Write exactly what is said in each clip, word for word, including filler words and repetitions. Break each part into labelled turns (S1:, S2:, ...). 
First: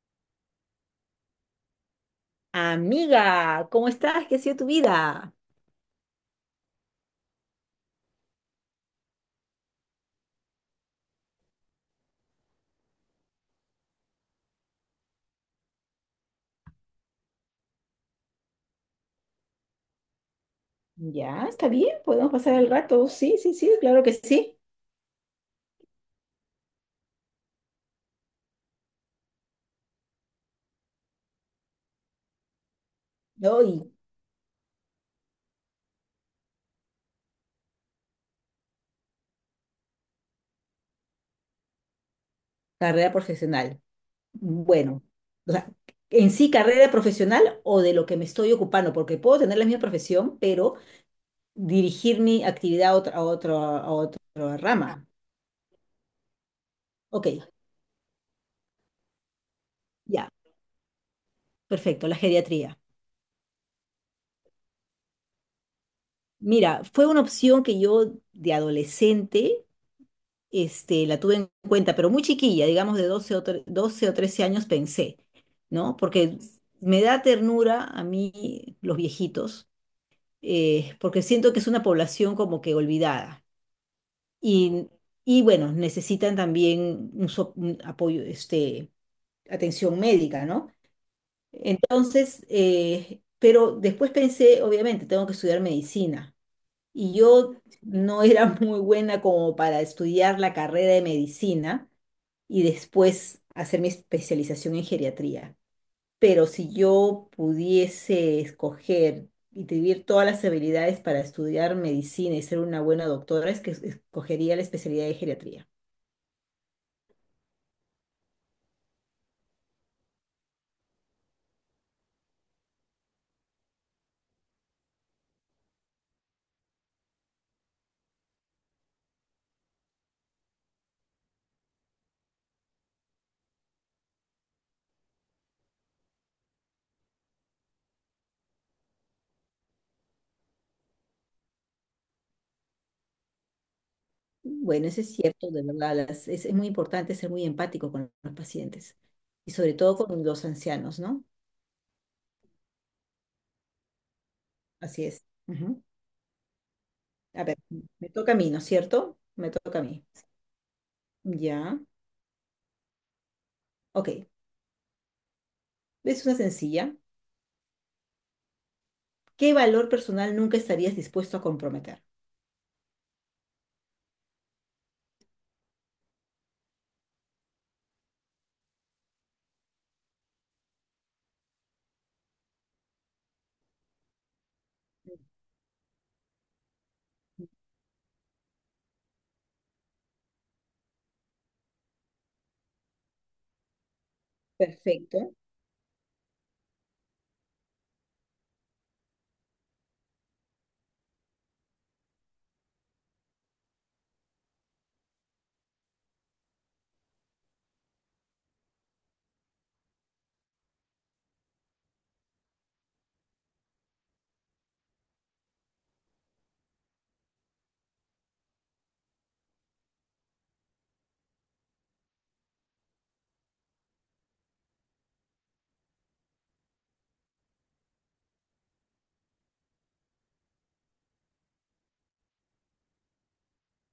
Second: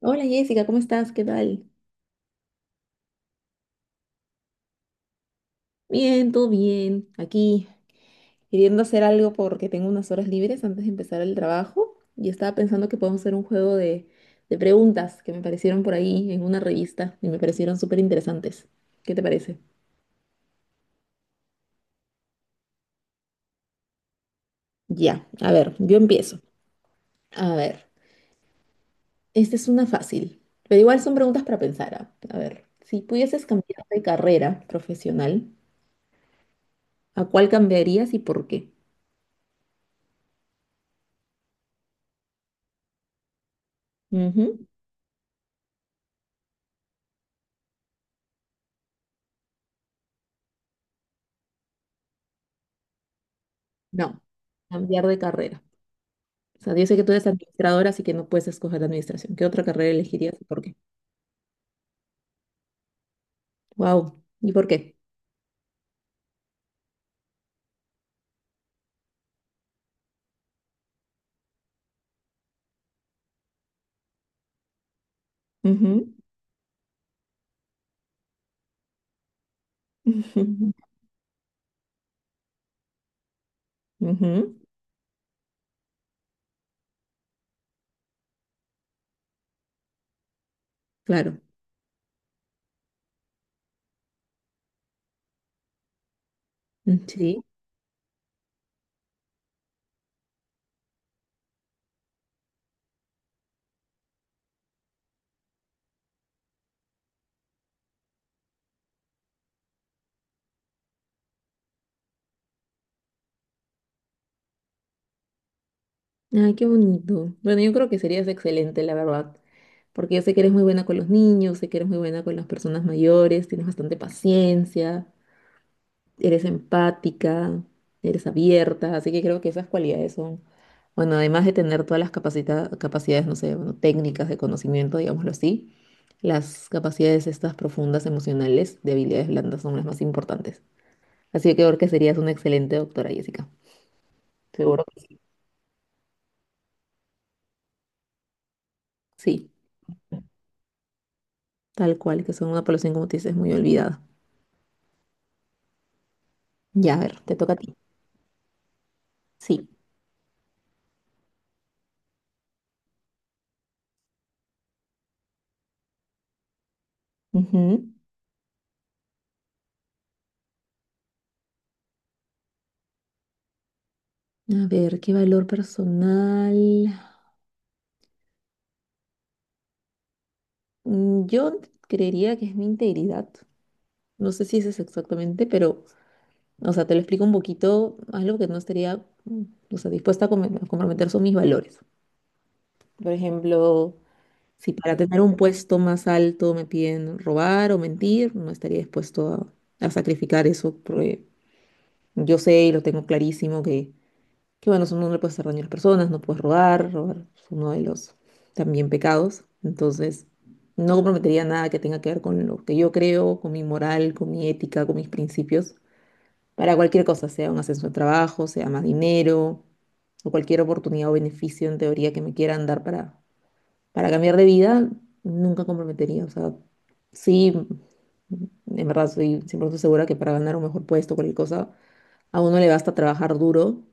S1: Hola Jessica, ¿cómo estás? ¿Qué tal?
S2: Amiga, ¿cómo estás? ¿Qué ha sido tu vida?
S1: Bien, todo bien. Aquí queriendo hacer algo porque tengo unas horas libres antes de empezar el trabajo y estaba pensando que podemos hacer un juego de, de preguntas que me aparecieron por ahí en una revista y me parecieron súper interesantes. ¿Qué te parece?
S2: Ya, está bien, podemos pasar el rato. Sí, sí, sí, claro que sí.
S1: Ya, a ver, yo empiezo. A ver, esta es una fácil, pero igual son preguntas para pensar. ¿Ah? A ver, si pudieses cambiar
S2: Hoy,
S1: de carrera profesional, ¿a cuál cambiarías y por qué?
S2: carrera profesional.
S1: Ujú.
S2: Bueno, o sea, en sí, carrera profesional o de lo que me estoy ocupando, porque puedo tener la misma profesión, pero dirigir mi actividad a otra, a otro- a otra
S1: No,
S2: rama.
S1: cambiar de carrera. O sea, yo sé que tú eres
S2: Ok,
S1: administradora, así que no puedes escoger administración. ¿Qué otra carrera
S2: ya,
S1: elegirías y por qué?
S2: perfecto, la geriatría.
S1: Wow. ¿Y por qué?
S2: Mira, fue una opción que yo de adolescente este, la tuve en cuenta, pero muy chiquilla, digamos de doce o, tre- doce o trece años pensé, ¿no?
S1: Ujú.
S2: Porque me da ternura a mí los viejitos,
S1: Ujú.
S2: eh, porque siento que es una población como que olvidada.
S1: Ujú.
S2: Y, y bueno, necesitan también un, so- un apoyo, este, atención médica, ¿no?
S1: Claro.
S2: Entonces, eh, pero después pensé, obviamente, tengo que estudiar medicina.
S1: Mm,
S2: Y
S1: sí.
S2: yo no era muy buena como para estudiar la carrera de medicina y después hacer mi especialización en geriatría. Pero si yo pudiese escoger y tener todas las habilidades para estudiar medicina y ser una buena doctora, es que es- escogería la especialidad de geriatría.
S1: Ay, qué bonito. Bueno, yo creo que serías excelente, la verdad. Porque yo sé que eres muy buena con los niños, sé que eres muy buena con las personas mayores, tienes bastante paciencia, eres empática, eres abierta, así que creo que esas cualidades son bueno, además de tener todas las capacita- capacidades, no sé, bueno, técnicas de conocimiento, digámoslo así, las capacidades estas profundas emocionales de habilidades blandas son las más importantes. Así que creo que serías una excelente doctora, Jessica. Seguro
S2: Bueno,
S1: que
S2: eso es
S1: sí.
S2: cierto, de verdad, las- es, es muy importante ser muy empático con los pacientes
S1: Sí,
S2: y sobre todo con los ancianos, ¿no?
S1: tal cual, que son una población, como te dices, muy olvidada.
S2: Así es. Ujú.
S1: Ya, a ver, te
S2: A
S1: toca a
S2: ver,
S1: ti.
S2: me toca a mí, ¿no es cierto? Me
S1: Sí.
S2: toca a mí. Ya, ok. Es una sencilla.
S1: Ujú.
S2: ¿Qué valor personal nunca estarías dispuesto a comprometer?
S1: A ver, ¿qué valor personal? Mm, yo creería que es mi integridad. No sé si ese es exactamente, pero o sea, te lo explico un poquito, algo que no estaría, mm, o sea, dispuesta a come- a comprometer son mis valores. Por ejemplo, si para tener
S2: Perfecto.
S1: un puesto más alto me piden robar o mentir, no estaría dispuesto a, a sacrificar eso, porque yo sé y lo tengo clarísimo que, que bueno, eso no le puedes hacer daño a las personas, no puedes robar, robar es uno de los también pecados. Entonces, no comprometería nada que tenga que ver con lo que yo creo, con mi moral, con mi ética, con mis principios para cualquier cosa, sea un ascenso de trabajo, sea más dinero o cualquier oportunidad o beneficio en teoría que me quieran dar para, para cambiar de vida, nunca comprometería. O sea, sí, en verdad soy cien por ciento segura que para ganar un mejor puesto, cualquier cosa, a uno le basta trabajar duro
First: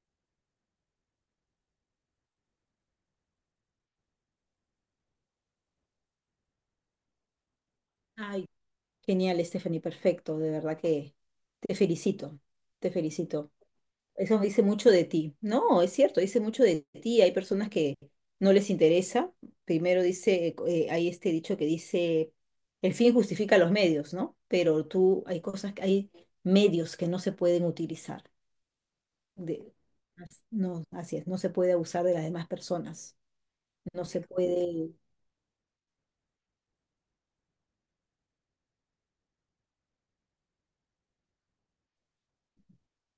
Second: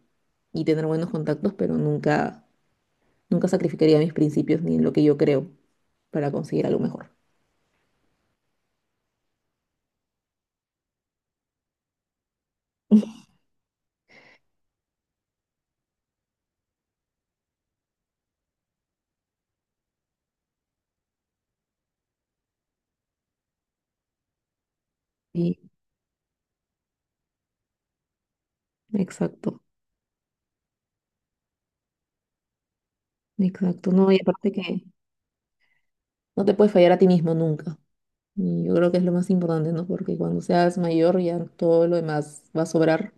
S1: y tener buenos contactos, pero nunca, nunca sacrificaría mis principios ni en lo que yo creo para conseguir algo mejor.
S2: Ay, genial, Stephanie, perfecto. De verdad que te felicito, te felicito. Eso dice mucho de ti. No, es cierto, dice mucho de ti. Hay personas que no les interesa. Primero dice, eh, hay este dicho que dice, el fin justifica los medios, ¿no? Pero tú, hay
S1: Sí,
S2: cosas, que- hay medios que no se pueden utilizar.
S1: exacto,
S2: De, as- no, así es, no se puede abusar de las demás personas.
S1: exacto.
S2: No
S1: No, y
S2: se
S1: aparte que
S2: puede,
S1: no te puedes fallar a ti mismo nunca. Y yo creo que es lo más importante, ¿no? Porque cuando seas mayor ya todo lo demás va a sobrar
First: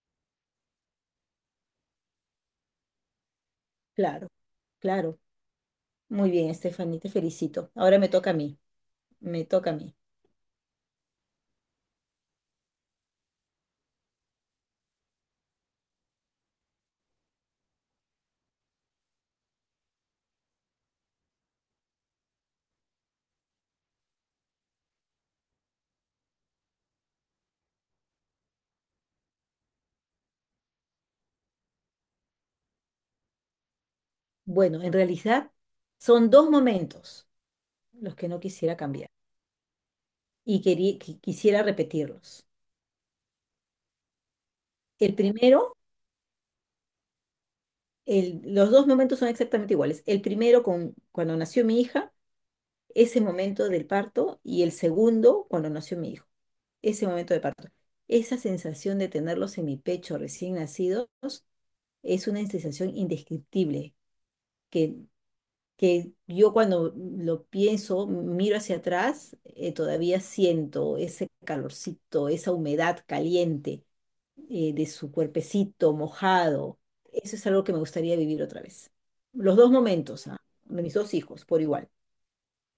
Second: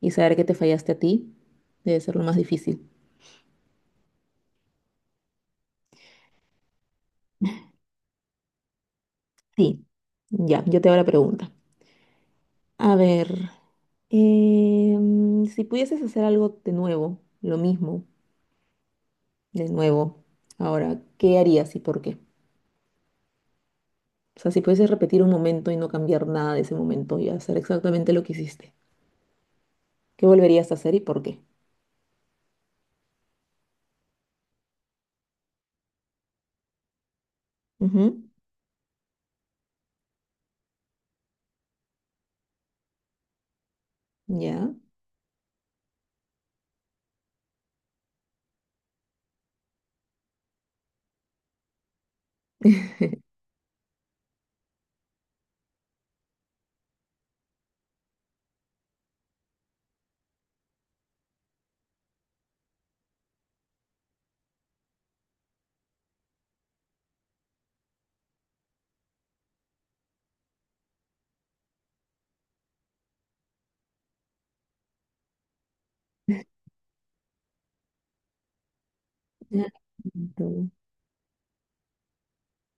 S1: y saber que te fallaste a ti debe ser lo más difícil.
S2: claro, claro. Muy bien, Stephanie, te felicito. Ahora me toca a mí. Me toca a
S1: Sí.
S2: mí.
S1: Ya, yo te hago la pregunta. A ver, em, si pudieses hacer algo de nuevo, lo mismo, de nuevo, ahora, ¿qué harías y por qué? O sea, si pudieses repetir un momento y no cambiar nada de ese momento y hacer exactamente lo que hiciste, ¿qué volverías a hacer y por qué?
S2: Bueno, en realidad son dos momentos los
S1: Ujú,
S2: que no quisiera cambiar y querí- qui- quisiera repetirlos.
S1: ya.
S2: El primero, el- los dos momentos son exactamente iguales. El primero con, cuando nació mi hija, ese momento del parto, y el segundo cuando nació mi hijo, ese momento de parto. Esa sensación de tenerlos en mi pecho recién nacidos es una sensación indescriptible que que yo cuando lo pienso, miro hacia atrás, eh, todavía siento ese calorcito, esa humedad caliente eh, de su cuerpecito mojado. Eso es algo que me gustaría vivir otra vez. Los dos momentos, ah,
S1: Mm.
S2: de mis dos hijos, por igual.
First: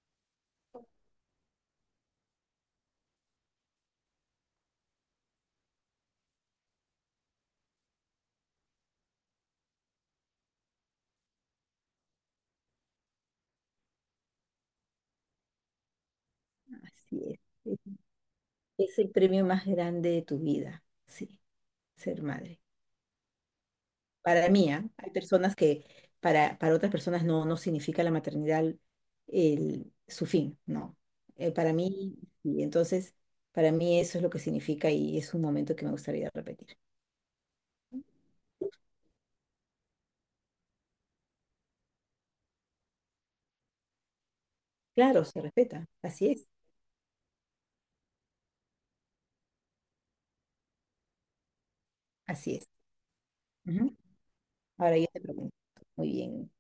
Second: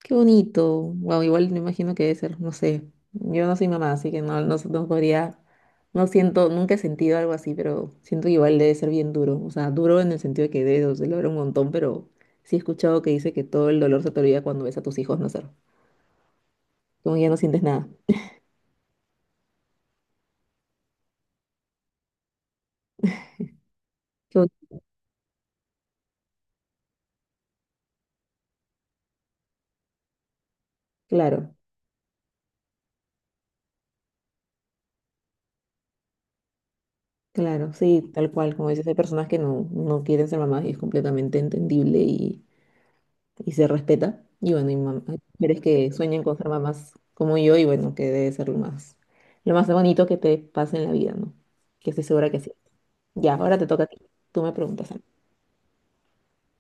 S1: Qué bonito. Wow, igual me imagino que debe ser, no sé. Yo no soy mamá, así que no, no, no podría, no siento, nunca he sentido algo así, pero siento que igual debe ser bien duro. O sea, duro en el sentido de que debe doler un montón, pero sí he escuchado que dice que todo el dolor se te olvida cuando ves a tus hijos nacer. Como
S2: Así
S1: ya no
S2: es.
S1: sientes
S2: Es
S1: nada.
S2: es el premio más grande de tu vida, sí, ser madre.
S1: Qué
S2: Para
S1: bon-
S2: mí, ¿ah? Hay personas que para, para otras personas no, no significa la maternidad el, su fin, no. Eh,
S1: Claro,
S2: para mí, y entonces, para mí eso es lo que significa y es un momento que me gustaría repetir.
S1: claro, sí, tal cual. Como dices, hay personas que no, no quieren ser mamás y es completamente entendible y y se respeta. Y bueno, y mam- hay
S2: Claro, se
S1: mujeres
S2: respeta,
S1: que sueñan
S2: así
S1: con
S2: es,
S1: ser mamás como yo y bueno, que debe ser lo más, lo más bonito que te pase en la vida, ¿no? Que estoy segura que sí.
S2: así es.
S1: Ya, ahora te toca a
S2: Ujú.
S1: ti. Tú me preguntas
S2: Ahora
S1: algo.
S2: yo te pregunto, muy bien.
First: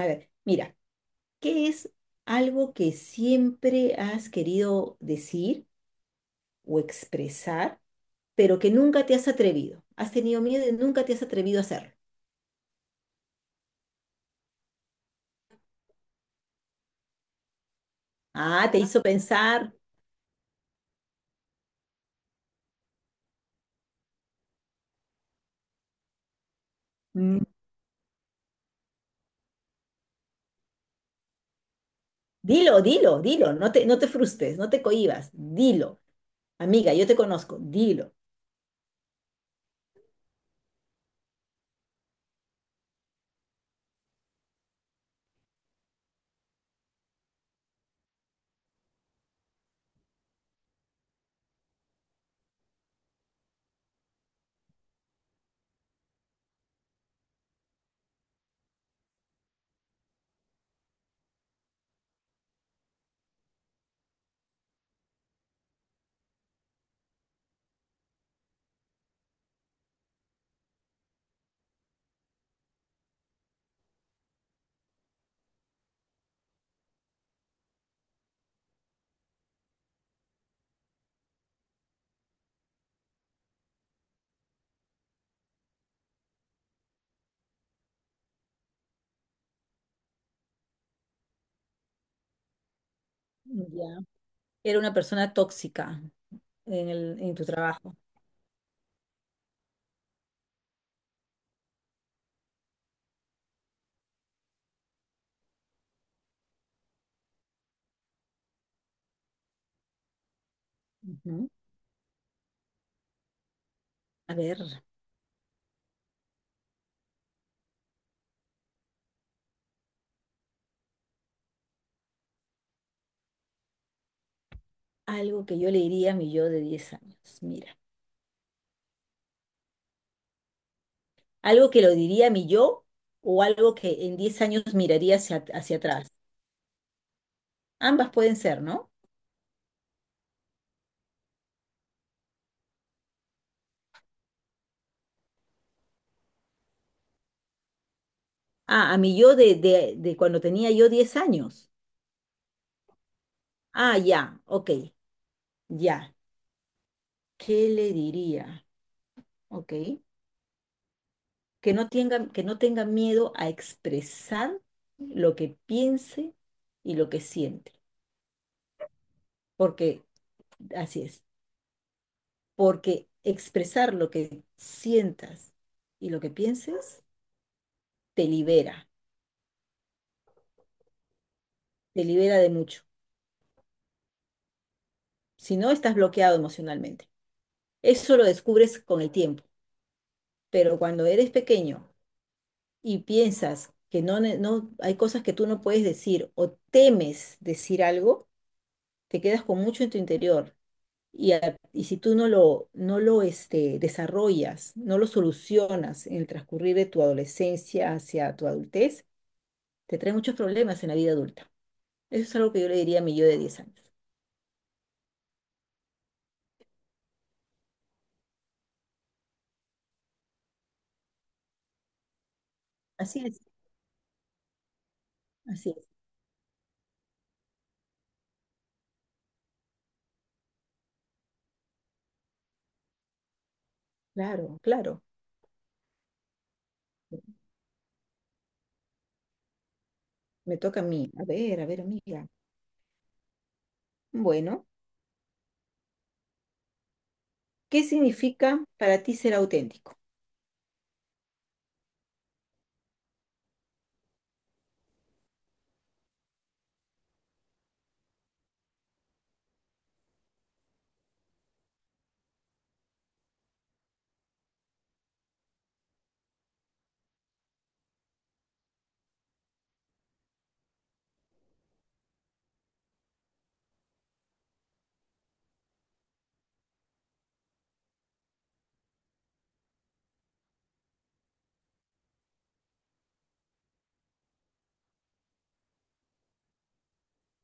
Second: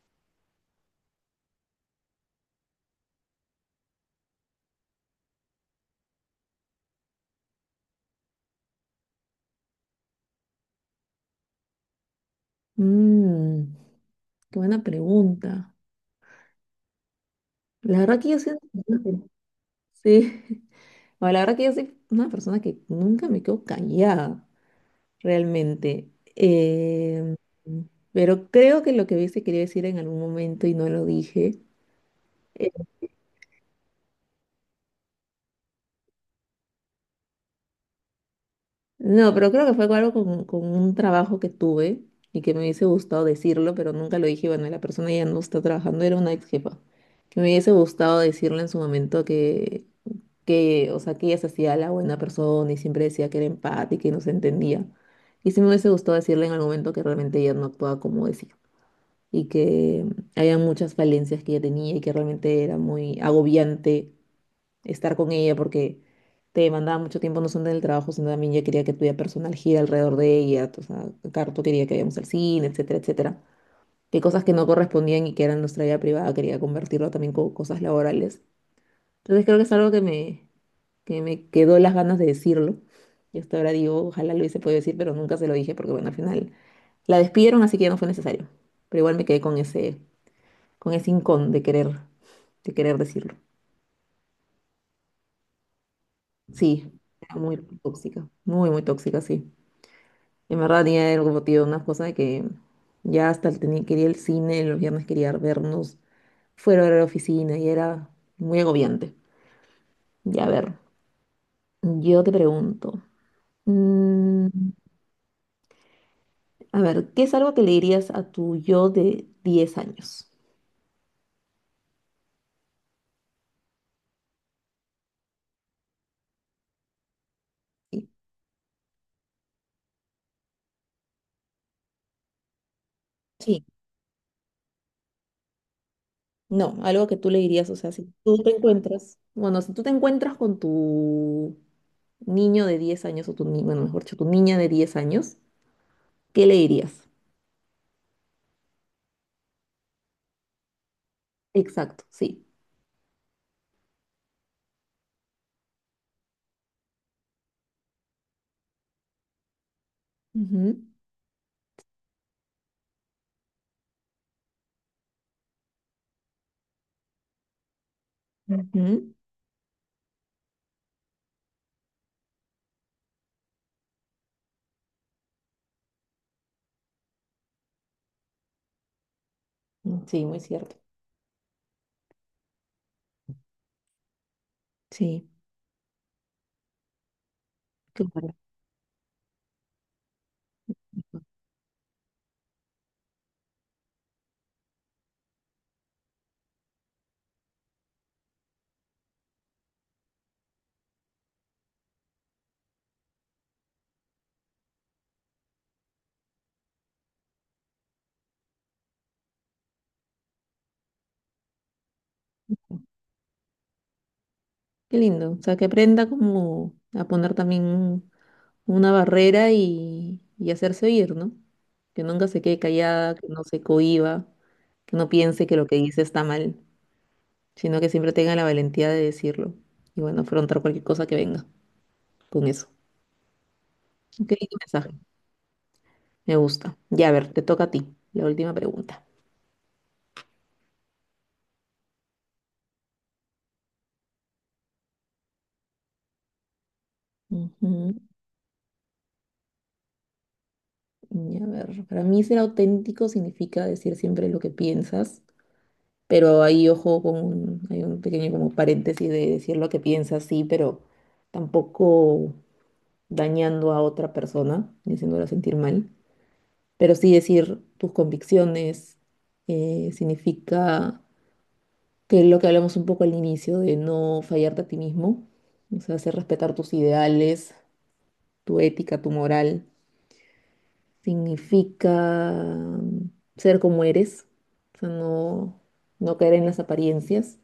S2: A ver, mira, ¿qué es algo que siempre has querido decir o expresar, pero que nunca te has atrevido? Has tenido miedo y nunca te has atrevido a hacerlo.
S1: Mm, qué buena pregunta. La verdad que yo soy
S2: Ah, te
S1: una persona
S2: hizo
S1: que-
S2: pensar.
S1: sí. Bueno, la verdad que yo soy una persona que nunca me quedo callada, realmente. Em,
S2: Mm,
S1: pero creo que lo que hubiese querido decir en algún momento y no lo dije
S2: Dilo, dilo, dilo. No te, no te frustres, no te cohibas. Dilo. Amiga, yo te conozco. Dilo.
S1: no, pero creo que fue algo con, con un trabajo que tuve y que me hubiese gustado decirlo, pero nunca lo dije. Bueno, la persona ya no está trabajando, era una ex jefa. Que me hubiese gustado decirle en su momento que, que, o sea, que ella se hacía la buena persona y siempre decía que era empática y no se entendía. Y sí me hubiese gustado decirle en algún momento que realmente ella no actuaba como decía y que mm, había muchas falencias que ella tenía y que realmente era muy agobiante estar con ella porque te demandaba mucho tiempo no solo en el trabajo, sino también yo quería que tu vida personal gira alrededor de ella, o sea, Carto quería que vayamos al cine, etcétera, etcétera. Que cosas que no correspondían y que eran nuestra vida privada, quería convertirlo también con cosas laborales. Entonces creo que es algo que me, que me quedó las ganas de decirlo. Y hasta ahora digo, ojalá lo hubiese podido decir, pero nunca se lo dije porque, bueno, al final la despidieron, así que ya no fue necesario. Pero igual me quedé con ese, con ese hincón de querer, de querer decirlo.
S2: Ya. Era una persona tóxica en
S1: Sí,
S2: el, en
S1: era
S2: tu
S1: muy
S2: trabajo.
S1: tóxica, muy, muy tóxica, sí. En verdad tenía algo motivo, una cosa de que ya hasta el tenía, quería el cine, los viernes quería vernos fuera de la oficina y era muy agobiante. Ya, a ver,
S2: Ujú.
S1: yo te pregunto,
S2: A
S1: mm,
S2: ver,
S1: a ver, ¿qué es algo que le dirías a tu yo de diez años?
S2: algo que yo le diría a mi yo de diez años. Mira,
S1: Sí,
S2: algo que lo diría a mi yo o
S1: sí,
S2: algo que en diez años miraría hacia, hacia atrás.
S1: no, algo que tú le dirías, o sea,
S2: Ambas
S1: si
S2: pueden
S1: tú te
S2: ser, ¿no?
S1: encuentras, bueno, si tú te encuentras con tu niño de diez años o tu, ni- bueno, mejor dicho, tu niña de diez años, ¿qué le dirías?
S2: Ah, a mi yo de, de, de cuando tenía yo diez años.
S1: Exacto, sí.
S2: Ah, ya, ok, ya. ¿Qué le diría? ¿Ok?
S1: Ujú,
S2: Que no tenga, que no tenga miedo a expresar lo que piense y lo que siente. Porque, así es, porque expresar lo que sientas y lo que pienses te libera,
S1: ujú. Sí, muy cierto.
S2: te libera de mucho.
S1: Sí,
S2: Si no, estás bloqueado emocionalmente. Eso lo
S1: claro.
S2: descubres con el tiempo, pero cuando eres pequeño y piensas que no, ne- no hay cosas que tú no puedes decir o temes decir algo, te quedas con mucho en tu interior. Y, a- y si tú no lo, no lo este, desarrollas, no lo solucionas en el transcurrir de tu adolescencia hacia tu adultez, te trae muchos problemas en la vida adulta. Eso es algo que yo le diría a mi yo de diez años.
S1: Qué lindo. O sea, que aprenda como a poner también un- una barrera y, y hacerse oír, ¿no? Que nunca se quede callada,
S2: Así
S1: que
S2: es,
S1: no se cohíba, que no piense que lo
S2: así
S1: que
S2: es.
S1: dice está mal, sino que siempre tenga la valentía de decirlo. Y bueno, afrontar cualquier cosa que venga con eso. Qué lindo
S2: Claro,
S1: mensaje.
S2: claro.
S1: Me gusta. Ya, a ver, te toca a ti. La última pregunta.
S2: Me toca a mí. A ver, a ver, amiga. Bueno, ¿qué
S1: Ujú.
S2: significa para ti ser auténtico?
S1: Y a ver, para mí ser auténtico significa decir siempre lo que piensas, pero ahí ojo con un, hay un pequeño como paréntesis de decir lo que piensas, sí, pero tampoco dañando a otra persona ni haciéndola sentir mal. Pero sí decir tus convicciones eh, significa que es lo que hablamos un poco al inicio, de no fallarte a ti mismo, o sea, hacer respetar tus ideales, tu ética, tu moral significa ser como eres, o sea, no, no caer en las apariencias,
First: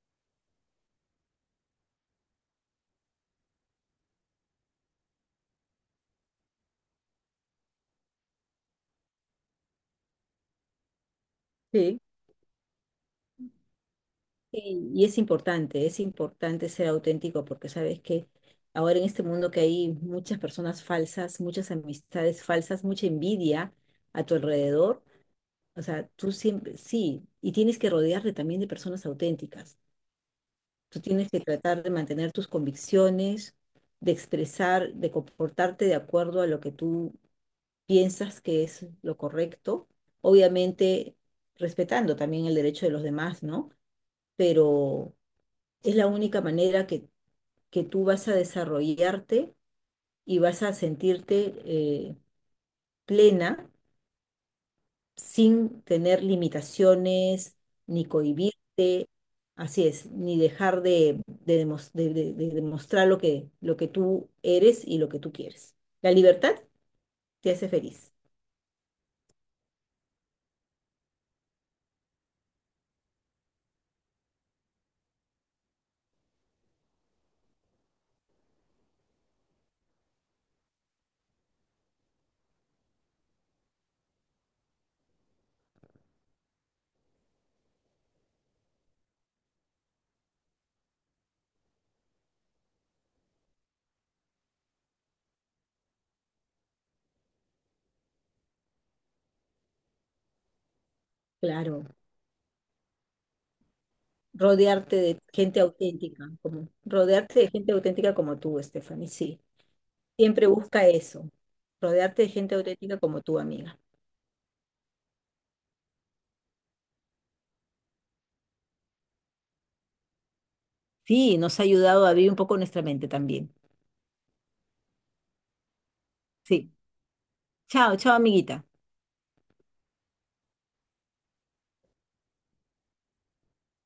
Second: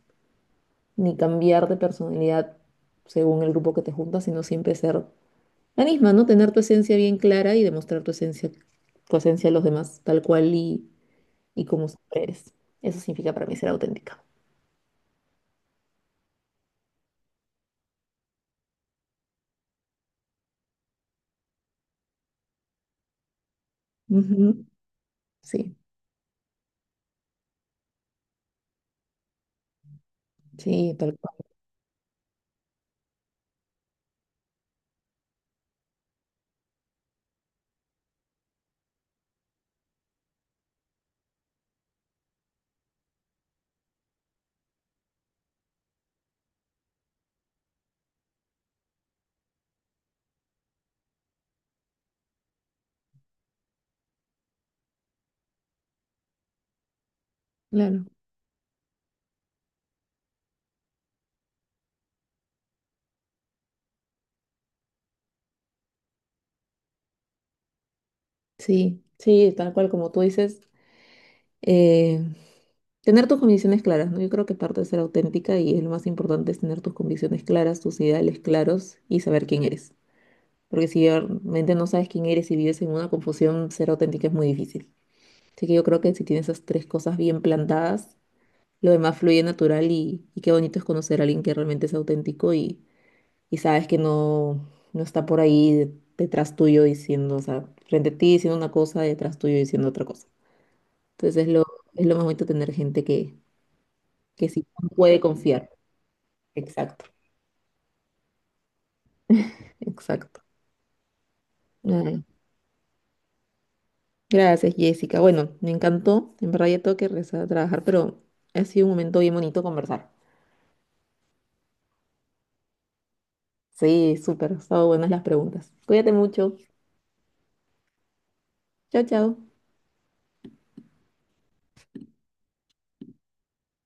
S1: ni cambiar de personalidad según el grupo que te juntas, sino siempre ser la misma, ¿no? Tener tu esencia bien clara y demostrar tu esencia, tu esencia a los demás, tal cual y, y como
S2: Sí.
S1: siempre eres. Eso significa para mí ser auténtica.
S2: Sí, y es importante, es importante ser auténtico porque sabes que ahora en este mundo que hay muchas personas falsas, muchas amistades falsas, mucha envidia a tu
S1: Ujú.
S2: alrededor,
S1: Sí,
S2: o sea, tú siempre, sí, y tienes que rodearte también de personas auténticas.
S1: sí,
S2: Tú
S1: tal
S2: tienes
S1: cual.
S2: que tratar de mantener tus convicciones, de expresar, de comportarte de acuerdo a lo que tú piensas que es lo correcto, obviamente respetando también el derecho de los demás, ¿no? Pero es la única manera que, que tú vas a desarrollarte y vas a sentirte eh, plena sin tener limitaciones,
S1: Claro.
S2: ni cohibirte, así es, ni dejar de, de demos- de- de- de demostrar lo que, lo que tú eres y lo que tú quieres. La libertad te hace feliz,
S1: Sí, sí, tal cual como tú dices. Eh, tener tus convicciones claras, ¿no? Yo creo que parte de ser auténtica y es lo más importante es tener tus convicciones claras, tus ideales claros y saber quién eres. Porque si realmente no sabes quién eres y vives en una confusión, ser auténtica es muy difícil. Así que yo creo que si tienes esas tres cosas bien plantadas, lo demás fluye natural y, y qué bonito es conocer a alguien que realmente es auténtico y, y sabes que no, no está por ahí de- detrás tuyo diciendo, o sea, frente a ti diciendo una cosa, detrás tuyo diciendo otra cosa. Entonces es lo,
S2: claro.
S1: es lo más bonito tener gente que, que sí
S2: Rodearte de
S1: puede
S2: gente
S1: confiar.
S2: auténtica, como,
S1: Exacto.
S2: rodearte de gente auténtica como tú, Stephanie, sí.
S1: Exacto.
S2: Siempre busca eso, rodearte
S1: Ay,
S2: de gente auténtica como tú, amiga.
S1: gracias, Jessica. Bueno, me encantó. En verdad ya tengo que regresar a trabajar, pero ha sido un momento bien bonito conversar.
S2: Sí, nos ha ayudado a abrir un poco nuestra mente también.
S1: Sí, súper. Han estado buenas las preguntas. Cuídate mucho.
S2: Sí. Chao, chao, amiguita.
S1: Chao, chao.